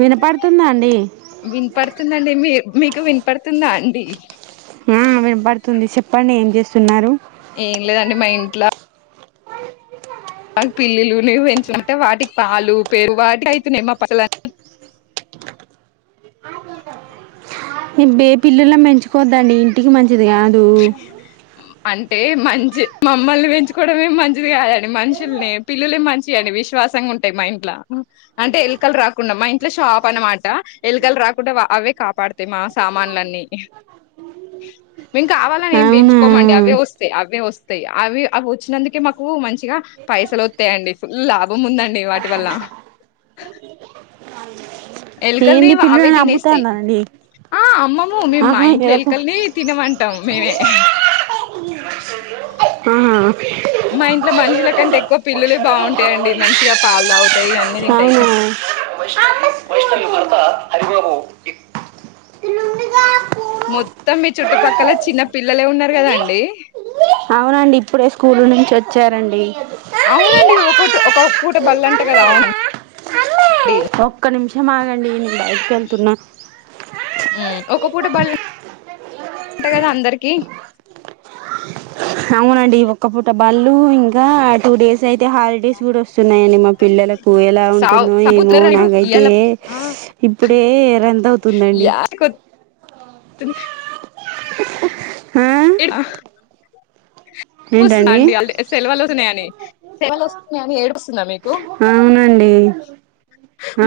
వినపడుతుందా అండి విన్పడుతుందండి మీ మీకు వినపడుతుందా అండి ఇ మ్ వినపడుతుంది చెప్పండి ఏం చేస్తున్నారు ఏం లేదండి మా ఇంట్లో పిల్లిలు పెంచుంకుంటే వాటికి పాలు పేరుగో వాటికే అయితున్నాయి పక్కలన్న ఏ పిల్లులు పెంచుకోవద్దండి ఇంటికి మంచి అంటే మంచి మమ్మల్ని పెంచుకోవడమే మంచిది కాదండి మనుషుల్ని పిల్లలే మంచిదండి విశ్వాసంగా ఉంటాయి మా ఇంట్లో అంటే ఎలుకలు రాకుండా మా ఇంట్లో షాప్ అనమాట ఎలుకలు రాకుండా అవే కాపాడతాయి మా సామాన్లన్నీ మేం కావాలని ఏం అవునా పెంచుకోమండి అవే వస్తాయి్ అవే వస్తాయి అవి అవి వచ్చినందుకే మాకు మంచిగా పైసలు వస్తాయిండి ఫుల్ లాభం ఉందండి వాటి వల్ల ఎలుకల్ని ఏంది ఆవే పిల్లులను తినేస్తాయి అమ్ముతానండి ఆ అమ్మము మేము మా ఆహా ఇంట్లో ఇదొక ఎలుకల్ని తినమంటాం మేమే ఆ మా ఇంట్లో మనుషుల కంటే ఎక్కువ పిల్లులే బావుంటాయండి మంచిగా పాలు తాగుతాయి అన్ని తింటాయి అవునా వైష్ణవి భర్త హరిబాబు మొత్తం మీ చుట్టుపక్కల చిన్న పిల్లలే ఉన్నారు కదండి అవునండి ఇప్పుడే స్కూల్ నుంచి వచ్చారండి అ బళ్ళ అంట కదా అవును డి ఒక నిమిషం ఆగం డి నేను బయటికెళ్తున్న హ్మ్ ఒక పూట బళ్ళంట కదా అందరికి అవునండి ఒక్క పూట బళ్ళు ఇంకా టూడేస్ అయితే హాలిడేస్ కూడా వస్తున్నాయండి మా పిల్లలకు ఎలా సావు ఉంటుందో ఏమో సంపుతున్నారు నాకైతే ఇయ్యాల ఆ ఇప్పుడే రంత అవుతుందండి తుని ఆ ఏడు వస్తున్నా ఏంటండి అండి వాళ్ సెలవలు వస్తున్నాయని శెలవలు వస్తున్నాయని ఏడుపోస్తుందా మీకు అవునండి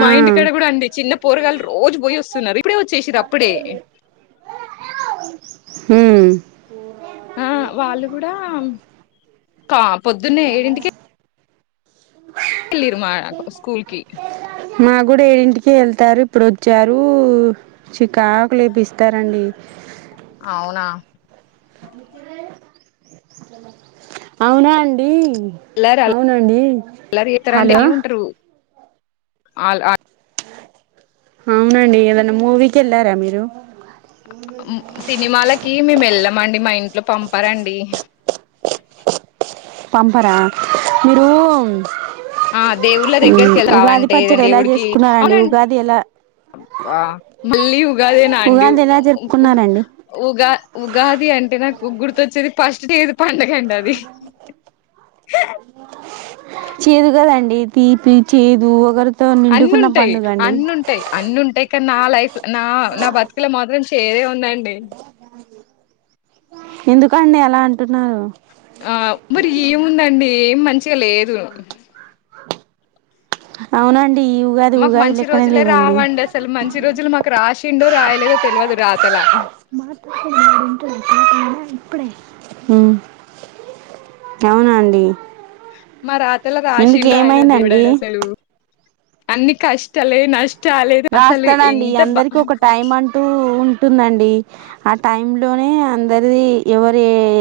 ఆ ఇంటికాడ కూడా అండి చిన్న పోరగాలు రోజూ పోయి వస్తున్నారు ఇప్పుడే వచ్చేసిరు అప్పుడే హ్మ్ ఆ వాళ్ళు కూడా కా పొద్దున్నే ఏడింటికి ఇళ్లిరు మాకు స్కూల్ కి నా క్కూడా ఏడింటికి వెళ్తారు ఇప్పుడు వచ్చారు చికాకు లేపిస్తారండి అవునా అవునా అండి అల్లరి అవునండి హలో ఆల్ ఆ అవునండి గద మూవీ కి వెళ్ళారా మీరు వెళ్లమండి మా ఇంట్లో పంపరండి పంపరా మీరూ ఆ దేవుళ్ల దగ్గరికి వెళ్ళి రావాలంటే పచ్చడి ఏదండి ఎలా దేవుడికి చేసుకున్నారండి అవునండి ఉగాది ఎలా అబ్బ మళ్ళీ ఉగాదేనా అండి ఉగాది ఎలా జరుపుకున్నారండి ఉగా ఉగాది అంటే నాకు గుర్తొచ్చేది ఫస్టు పండగకి అది చె చేదు కదండి తీపి చేదు వగరు అన్ని ఉంటాయి అన్ని ఉంటాయి అన్ని ఉంటాయి కదా నా లైఫ్ నా నా బతుకలో మాత్రం చేదే ఉందండి ఎందుకండి ఎలా అంటున్నారు ఆ మరి ఏముందండి ఏ [unintelligible] మంచిగా లేదు అవునం మాకు మంచి రోజులే రావండి అసలు మంచి రోజులు మాకు రాసి తిండొ రాయలేదో తెల్వదు రాతలా మ్ అవునా అండి మా రాతలా ఎందుకు రాసిం రాయలా దేవుడా ఏమైందండి అడి అసలు అన్ని కష్టలే నష్ట రాస్తాడండి అందరికి ఒక టైమ్ అంటూ టుందండి ఆ టైంలోనే అందరిది ఎవరు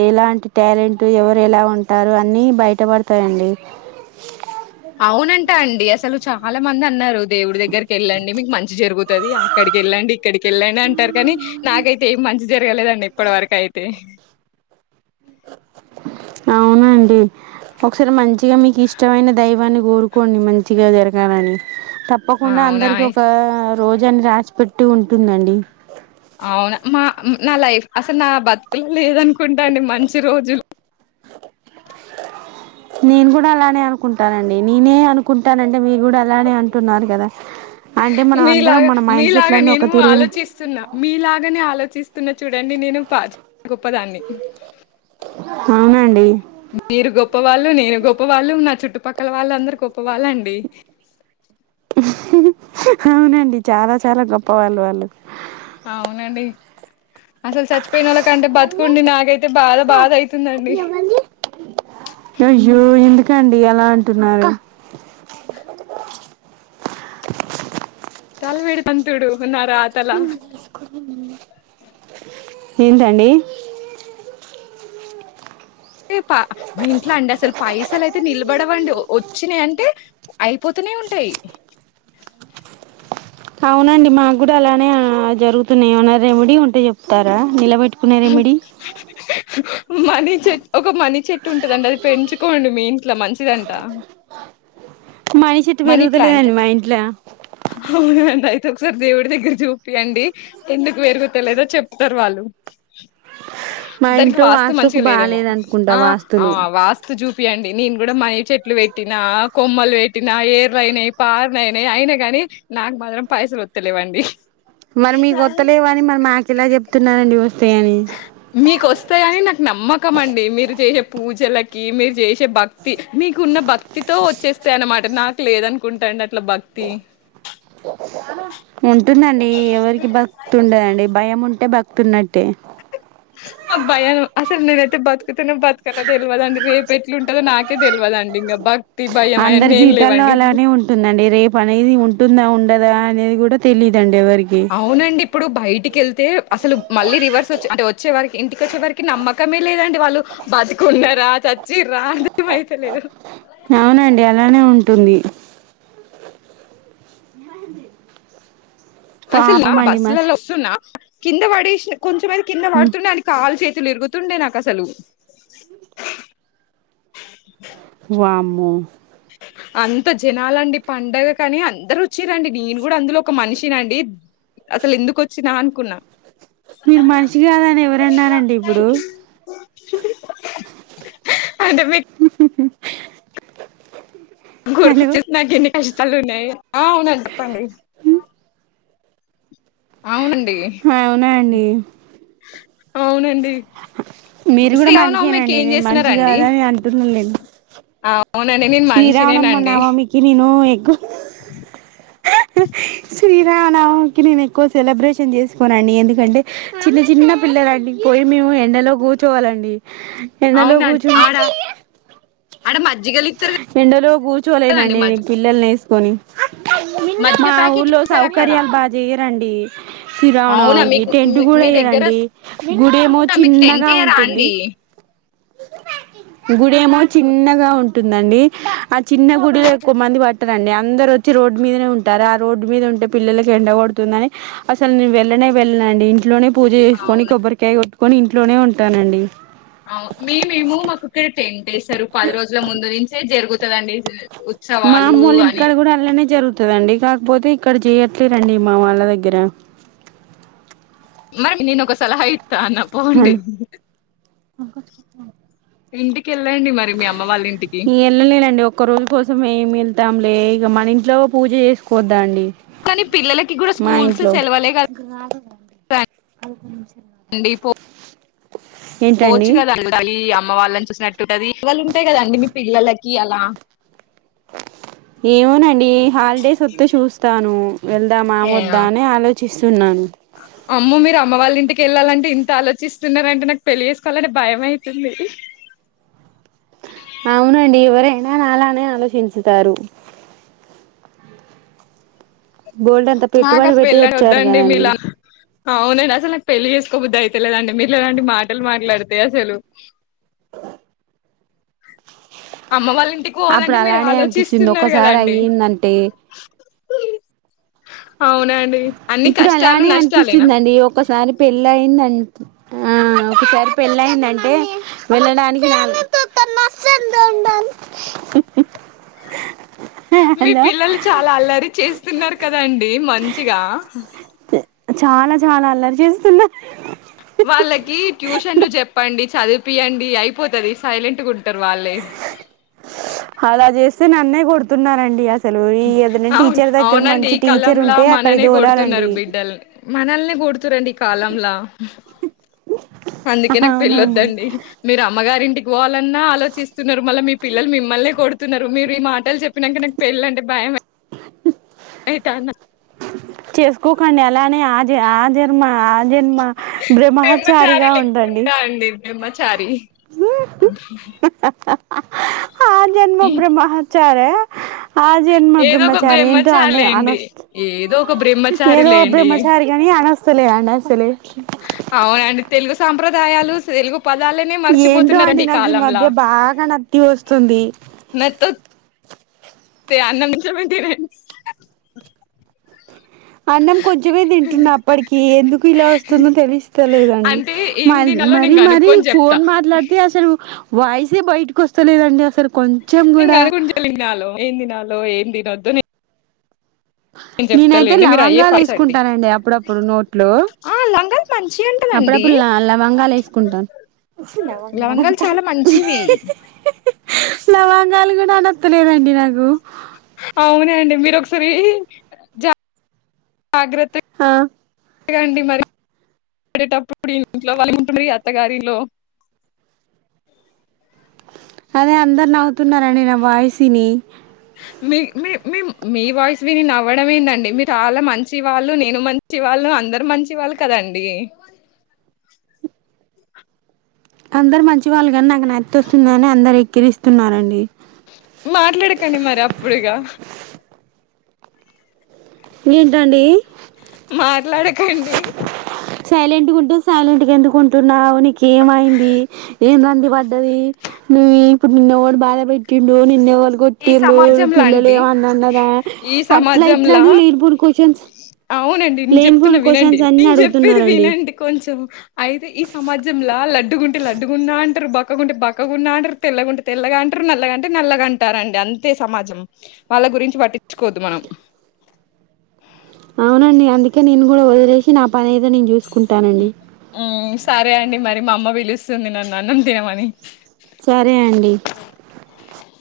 ఎలాంటి టాలెంట్ ఎవరు ఎలా ఉంటారు అన్నీ బయటపడతాయండి అవునంటా అండి అసలు చాలా మంది అన్నారు దేవుడి దగ్గరికి వెళ్ళండి మీకు మంచి జరుగుతది అక్కడికి వెళ్ళండి ఇక్కడికి వెళ్ళండి అంటారు కానీ నాకైతే ఏమి మంచి జరగలేదండి ఇప్పటి వరక అయితే అవునండి ఒకసారి మంచిగా మీకు ఇష్టమైన దైవాన్ని కోరుకోండి మంచిగా జరగాలని తప్పకుండా అవునా అందరికి ఒక రోజని రాసి పెట్టి ఉంటుందండి అవునా మా నా లైఫ్ అసలు నా బతుకులు లేదనుకుంటా అండి మంచి రోజులు నేను కూడా అలానే అనుకుంటానండి నేనే అనుకుంటానంటే మీ కూడా అలానే అంటున్నారు కదా అంటే మనం అందరం మీలాగా మన మైండ్ మీలాగ సెట్లన్నీ నేను ఒక తిరుగు ఆలోచిస్తున్నా మీలాగనే ఆలోచిస్ తున్నా చూడండి నేను పా గొప్పదాన్ని అవునండి మీరు గొప్పవాళ్ళు నేను గొప్పవాళ్ళు నా చుట్టుపక్కల వాళ్ళందరూ గొప్పవాళ్ళండి [unintelligible] అవునండి చాలా చాలా గొప్పవాళ్ళు వాళ్ళు అవునండి అసల్ చచ్చిపోయిన్నోళ్ళకంటే మమ్మీ బతుకుండి నాకైతే బాధ అక్క బాధైతుందండి ఎవరిది కండి ఎలా అంటున్నారు తల్ పెడ్తామ్ తుడు నాక్ రాతలా ఏంటండి హే పా మా ఇంట్లో అండసలు పైసలై త్ నిలబడవండి వచ్చినాయంటే అయిపోతూనే ఉంటాయ్ అవునండి మాక్ కూడా అలానే జరుగు తున్నాయ్ ఏమన్నా రెమిడీ ఉంటే చెప్తారా నిలబెట్ [unintelligible] మనీ చెట్ ఒక మనీ చెట్టు ఉంటదండి అది పెంచుకోండి మీ ఇంట్లో మంచిదంట మనీసెట్టు మనీ ప్లాంట్ పెరుగుతాలేదండి మాఇంట్ల అవునండి అయితే ఒక్సారి దేవుడి దగ్గర జూపియండి ఎందుకు పెరుగుతాలేదో చెప్తార్ వాళ్ళు మా హ్ దానికి ఇంట్లో వాస్తు వాస్తుకు మంచిగా లేదేమో బాలేదు అనుకుంటా ఆ అ వాస్తులు వాస్తు జూప్ పియండి నేను కూడా మనీ చెట్లు వెట్టినా కొమ్మలు పెట్ట్ టిన ఎర్లైనయ్ పార్లయ్నై అయినా గాని నాకు మాత్రం పైసలు ఒత్తలేవండి మరి మీకొత్తలేవని మరి మాకు కెలా చెప్తున్నారండి వస్తాయని మీకోస్తాయని నాకు నమ్మకమ్మాన్డి మీరు చేసే పూజలక్ కి మీరు చేసే భక్తి మీకున్న భక్తితో వచ్చేస్తాయ్ అనమాట నాకు లేదనుకుంటండీ అట్లా భక్తి ఉంటుందండి ఎవరికి భక్తుండదండి భముంటే భక్తున్నట్టే అ భయం అసల్ నేన్ ఎట్ ట్ బతుక్తానో బతకానో తెల్వదండి రేపేట్లుంటాదో నాకే తెల్వదండి ఇంగ బక్ హ్ అందరి జీవితాల్లో అలానే ఉంటుందండి రేపానేది ఉంటుందా ఉండ్ డదా అనేది కూడా తెలీద్ దండి అవునండి ఇప్పుడు బయటికెల్త్ తే అసలు మళ్ళీ రివర్సొచ్చే అంటే వచ్చే వరికి ఇంటికి వచ్చే వరికి నమ్మకమే లేదండి వాళ్ళు బతుకున్నారా చచ్చిన్రా అర్ధమైతలేదు అవునండి అలానేవుంటుంది అస్ ల న పాపం అండి మస్ బస్లలలో వస్తున్న కింద పడేస్న్ కొంచమైతే కింద హ్మ్ పడుతుండే ఆని కాల్ చేయ్ తులిరుగుతుండే నాకసలు వామ్ మా అంత జనాలండి పండగ కానీ అందరు వచ్చిరండి నేను కూడా అందులో ఒక మనిషినండి అసలు ఎందుకు వచ్చినా అనుకున్నా మీరు మనిషి కాదని ఎవరన్నారండి ఇప్పుడు అంటే మీ హలో గుడుకుచ్చస్తు నాగే షితాలు ఉన్నాయి ఆ అవున చెప్పండి అవునండి ఆ అవునాండి అవునండి మీరు కూడా శ్రీరామనవమికి మనిషేనండి ఏం నేను మనిషి చేస్తున్నారండి కాదా అని అంటున్నానులేండి అవునండి నేను శ్రీరావనమ్మ మనిషినేనండి నామామికి నేను ఎక్కువ శ్రీరాణకి నేను ఎక్కువ సెలబ్రేషన్ చేసుకోనండి ఎందుకంటే చిన్న చిన్న పిల్లలండి పోయి మేము ఎండలో కూర్చోవాలండి ఎన లో చు అడే మ ఎంటరు కూర్చువలయి అండి మజ్జి పల్ల్ న కొనీ మజ్జిగ మా ప్యాకెట్ ఊర్లో ఇస్తారు అక్కడ సౌకర్యాలు బాగా చేయరండి అవునా సిరావణనికి మీకు టెంట్ మీ కూడా మీ దగ్గర వేయరండి గుడేమో అవునా మీకు టెంట్ చిన్నగా ఎయ్యరా ఉంటుంది అండి గుడేమో చిన్నగా ఉంటుందండి ఆ చిన్న గుడిలో ఎక్కువ మంది పట్టారంండి అందరు వచ్చి రోడ్డు మీదనే ఉంటారు ఆ రోడ్డు మీద ఉంటే పిల్లలకి ఎండగడుతుందని అసలు నేను వెళ్ళనే వెళ్ళనండి ఇంట్లోనే పూజ చేసుకోని అవునా కొబ్బరికాయ కొట్టుకొ ఇంటి ఇంట్లోనే ఉంటానండి అ మే మేము మాకుక్కడ టెన్ డేస్ పది రోజుల ముందు నుంచే జరుగు చెద అండి మామ్మూలు ఇంటికాడ కూడా అల్లానే జరుగుతు వస్తుదండి కాకపోతే ఇక్కడ చేయట్లేరండి మా వాళ్ళ దగ్గర మరిమ నేను ఒకస సల అయి తాన పోండి కొకకు ఇంటి ఈ వెల్ళలేలండి ఒక్క రోజు కోసం మేమి వెళ్తాం ఇక మన ఇంట్లో పూజ చేసుకోవద్దా అండి కానీ పిల్లలకి కూడా మా స్కూల్స్ ఇంట్లో సెలవలే కదాండి పో ఏంటండి పోర్చుగల్ అ అమ్మ వాళ్ళని చూసినట్టుంటంది ఇవళ ఉంటాయి కదండి నీ పిల్లలకి అలా ఏమోనన్ ఇ హాలిడేస్ వత్తే చూస్తాను వెళ్దామా ఏ వద్దా అని ఆలోచ చిస్తున్నాను అమ్మో మీరు అమ్మ వాళ్ళ ఇంటికి వెళ్ళాలంటే ఇంత ఆలోచిస్తున్నారంటే నాకు పెళ్లి చేసుకోవాలంటె భయం అయితుంది అవునండి ఎవరైనా అలానే ఆలోచించుతారు బోల్డంత నాకు పెట్టుబడి అసలు పెట్టి పెళ్ళని వచ్చారు వద్దండి కదండి మీలా అవునండి అసలు నాకు పెళ్లి చేసుకోబుద్ధి అయితేలేదండి మీరు ఇలాంటి మాటలు మాట్లాడితే అసలు అమ్మ వాళ్ళ ఇంటికి అప్పుడు పోవాలంటే మీరు అలానే అనిపిస్తుంది ఆలోచిస్తున్నారు ఒకసారి అయ్యిందంటే అవునాండి ఇప్పుడు అలానే అనిపిస్తుందండి ఒకసారి పెళ్లి అయిందం ఆ ఒకసారి పెళ్ళయిందింటే వెళ్ళడానికి హుహు మీ పిల్లలు చాలా అల్లరి చేస్తున్నారు కదాండి మంచిగా చాలా చాలా అల్లరి చేస్తున్న హ్ చదివిపియండి అయిపోతది సైలెంట్ గాఉం టర్ వాళ్లే సే నన్నే కొడుతున్నారండి అస అవును అవునండి ఈ టీచర్ కాలంలొ ఉంటే అక్కడ మనల్నే దోలాలండి కొడుతున్నారు బిడ్డల్ని మనల్నే కొడుతురండి ఈ కాలంలా అందుకే నాకు అవునండి పెళ్ళొద్దండి మీరు అమ్మగారింటి పోవాలన్నా ఆలోచిస్తున్నారు మళ్ళీ మీ పిల్లలు మిమిల్నే కొడుతున్నారు మీరు ఈ మాటలు చెప్పినాక నాకు పెళ్ళ అంటే భయం అయితాంది చేసుకోకండి అలానే ఆ ఆర్ జన్మ ఆజన్మ బ్రహ్మచారి బ్రహ్మచారిగా ఉండండి లెక్కుగుంటా అండి బ్రహ్మచారి ఆ జన్మ బ్రహ్మచ సరే ఆ జన్మ ఏదో ఒక బ్రహ్మచారి ఏంటో అనే లేండి అనస్ ఏదో ఒక బ్రహ్మచారి ఏదో లేండి బ్రహ్మచారి కాని అనస్ సలే అం సలే అవునండి తెలుగు సాంప్రదాయాలు సీల్గు ఏంటో అండి నాకు ఈ మధ్య బాగా నత్తి వస్తుంది తె ఆనందించోబెట్టి అన్నం కొంచమే తింటున్న అప్పటికి ఎందుకు ఇలా వస్తుందో తెలిస్తలేదండి అంటే మ ఏం తినాలో మరి నేను మరి కనుక్కొని చెప్తా ఫోన్ మాట్లాడితే అసలు వాయిసే బయటకి వస్తలేదండి అసలు కొంచెం నింగ కూడా అది గుంచలినళ ఏందినాలు హలో ఏం తినొద్దుని నేనైతే మీరు అయ్యే లవంగాలు ఫాస్ట్ అండి వేసుకుంటానండి అప్పుడప్పుడు నోట్లు ఆ లంగాలు మంచిగ ఉంటదండి అప్పుడప్పుడు లవంగాలు వేసుకుంటానుల లవంగాలు చాలా మంచివి లవాంగాలు కూడా అనత్తలేదండి నాకు అవున అండి మీరు ఒకసారి జాగ్రత్త ఆ అగాండి మరి పడేటప్పుడు ఇంట్లో వాళ్ళ ఉంటున్నారు అత్తగారిలో అదే అందరు నవ్వుతున్నారండి నా వాయసుని మీ మే మీ వాయిస్ విని నవ్వడం ఏందండి మీరు వాళ మంచివాళ్ళు నేను మంచి వాళ్ళు అందరు మంచివాళ్ళు కదండి అందరు మంచి వాళ్ళు కాని నాకు నతి వస్తుందిని అందరు ఎక్కిరిస్తున్నారండి మాట్లాడకండి మరి అప్పుడుగా ఏంటండి మాట్లాడకండి సైలెంట్గా ఉంటే సైలెంట్గా ఎందుకు కొంటున్నావు నీకేమైంది ఏం రంది పడ్డది నువ్వు ఇప్పుడు నిన్నె వాడు బాధ పెెట్టిండు నిన్నెవ ఈ కొట్టిళ సమాజం పిల్లలు లాంటి ఏవన్నాన్నార ఈ అట్లా ఇట్లా సమాజంలా అనే లేనిపోని క్వశ్చన్స్ అవునండి నేను చెప్తున్నా లేనిపోని వినండి క్వశ్చన్స్ అన్ని నేను చెప్పేది అడుగుతున్నారండి వినండి కొంచెం అయితే ఈ సమాజంలా లడ్డుకుంటే లడ్డుగున్నా అంటారు బక్ బక్క గుంటే బక్క గున్న అంటరు తెల్గుంట తెల్గా అంటారు నల్లగా అంటే నల్లగా అంటారు పట్టారండి అంతే సమాజం వాళ్ళ గురించి పట్టించుకోద్దు మనం అవునండి అందుకే నేను కూడా వదిలేసి నా పని ఏదో నేను చూస్ కుంటానండి ఉమ్, సరే అండి మరి మా అమ్మ పిలుస్తుంది నన్ను అన్నం తినమని సరే అండి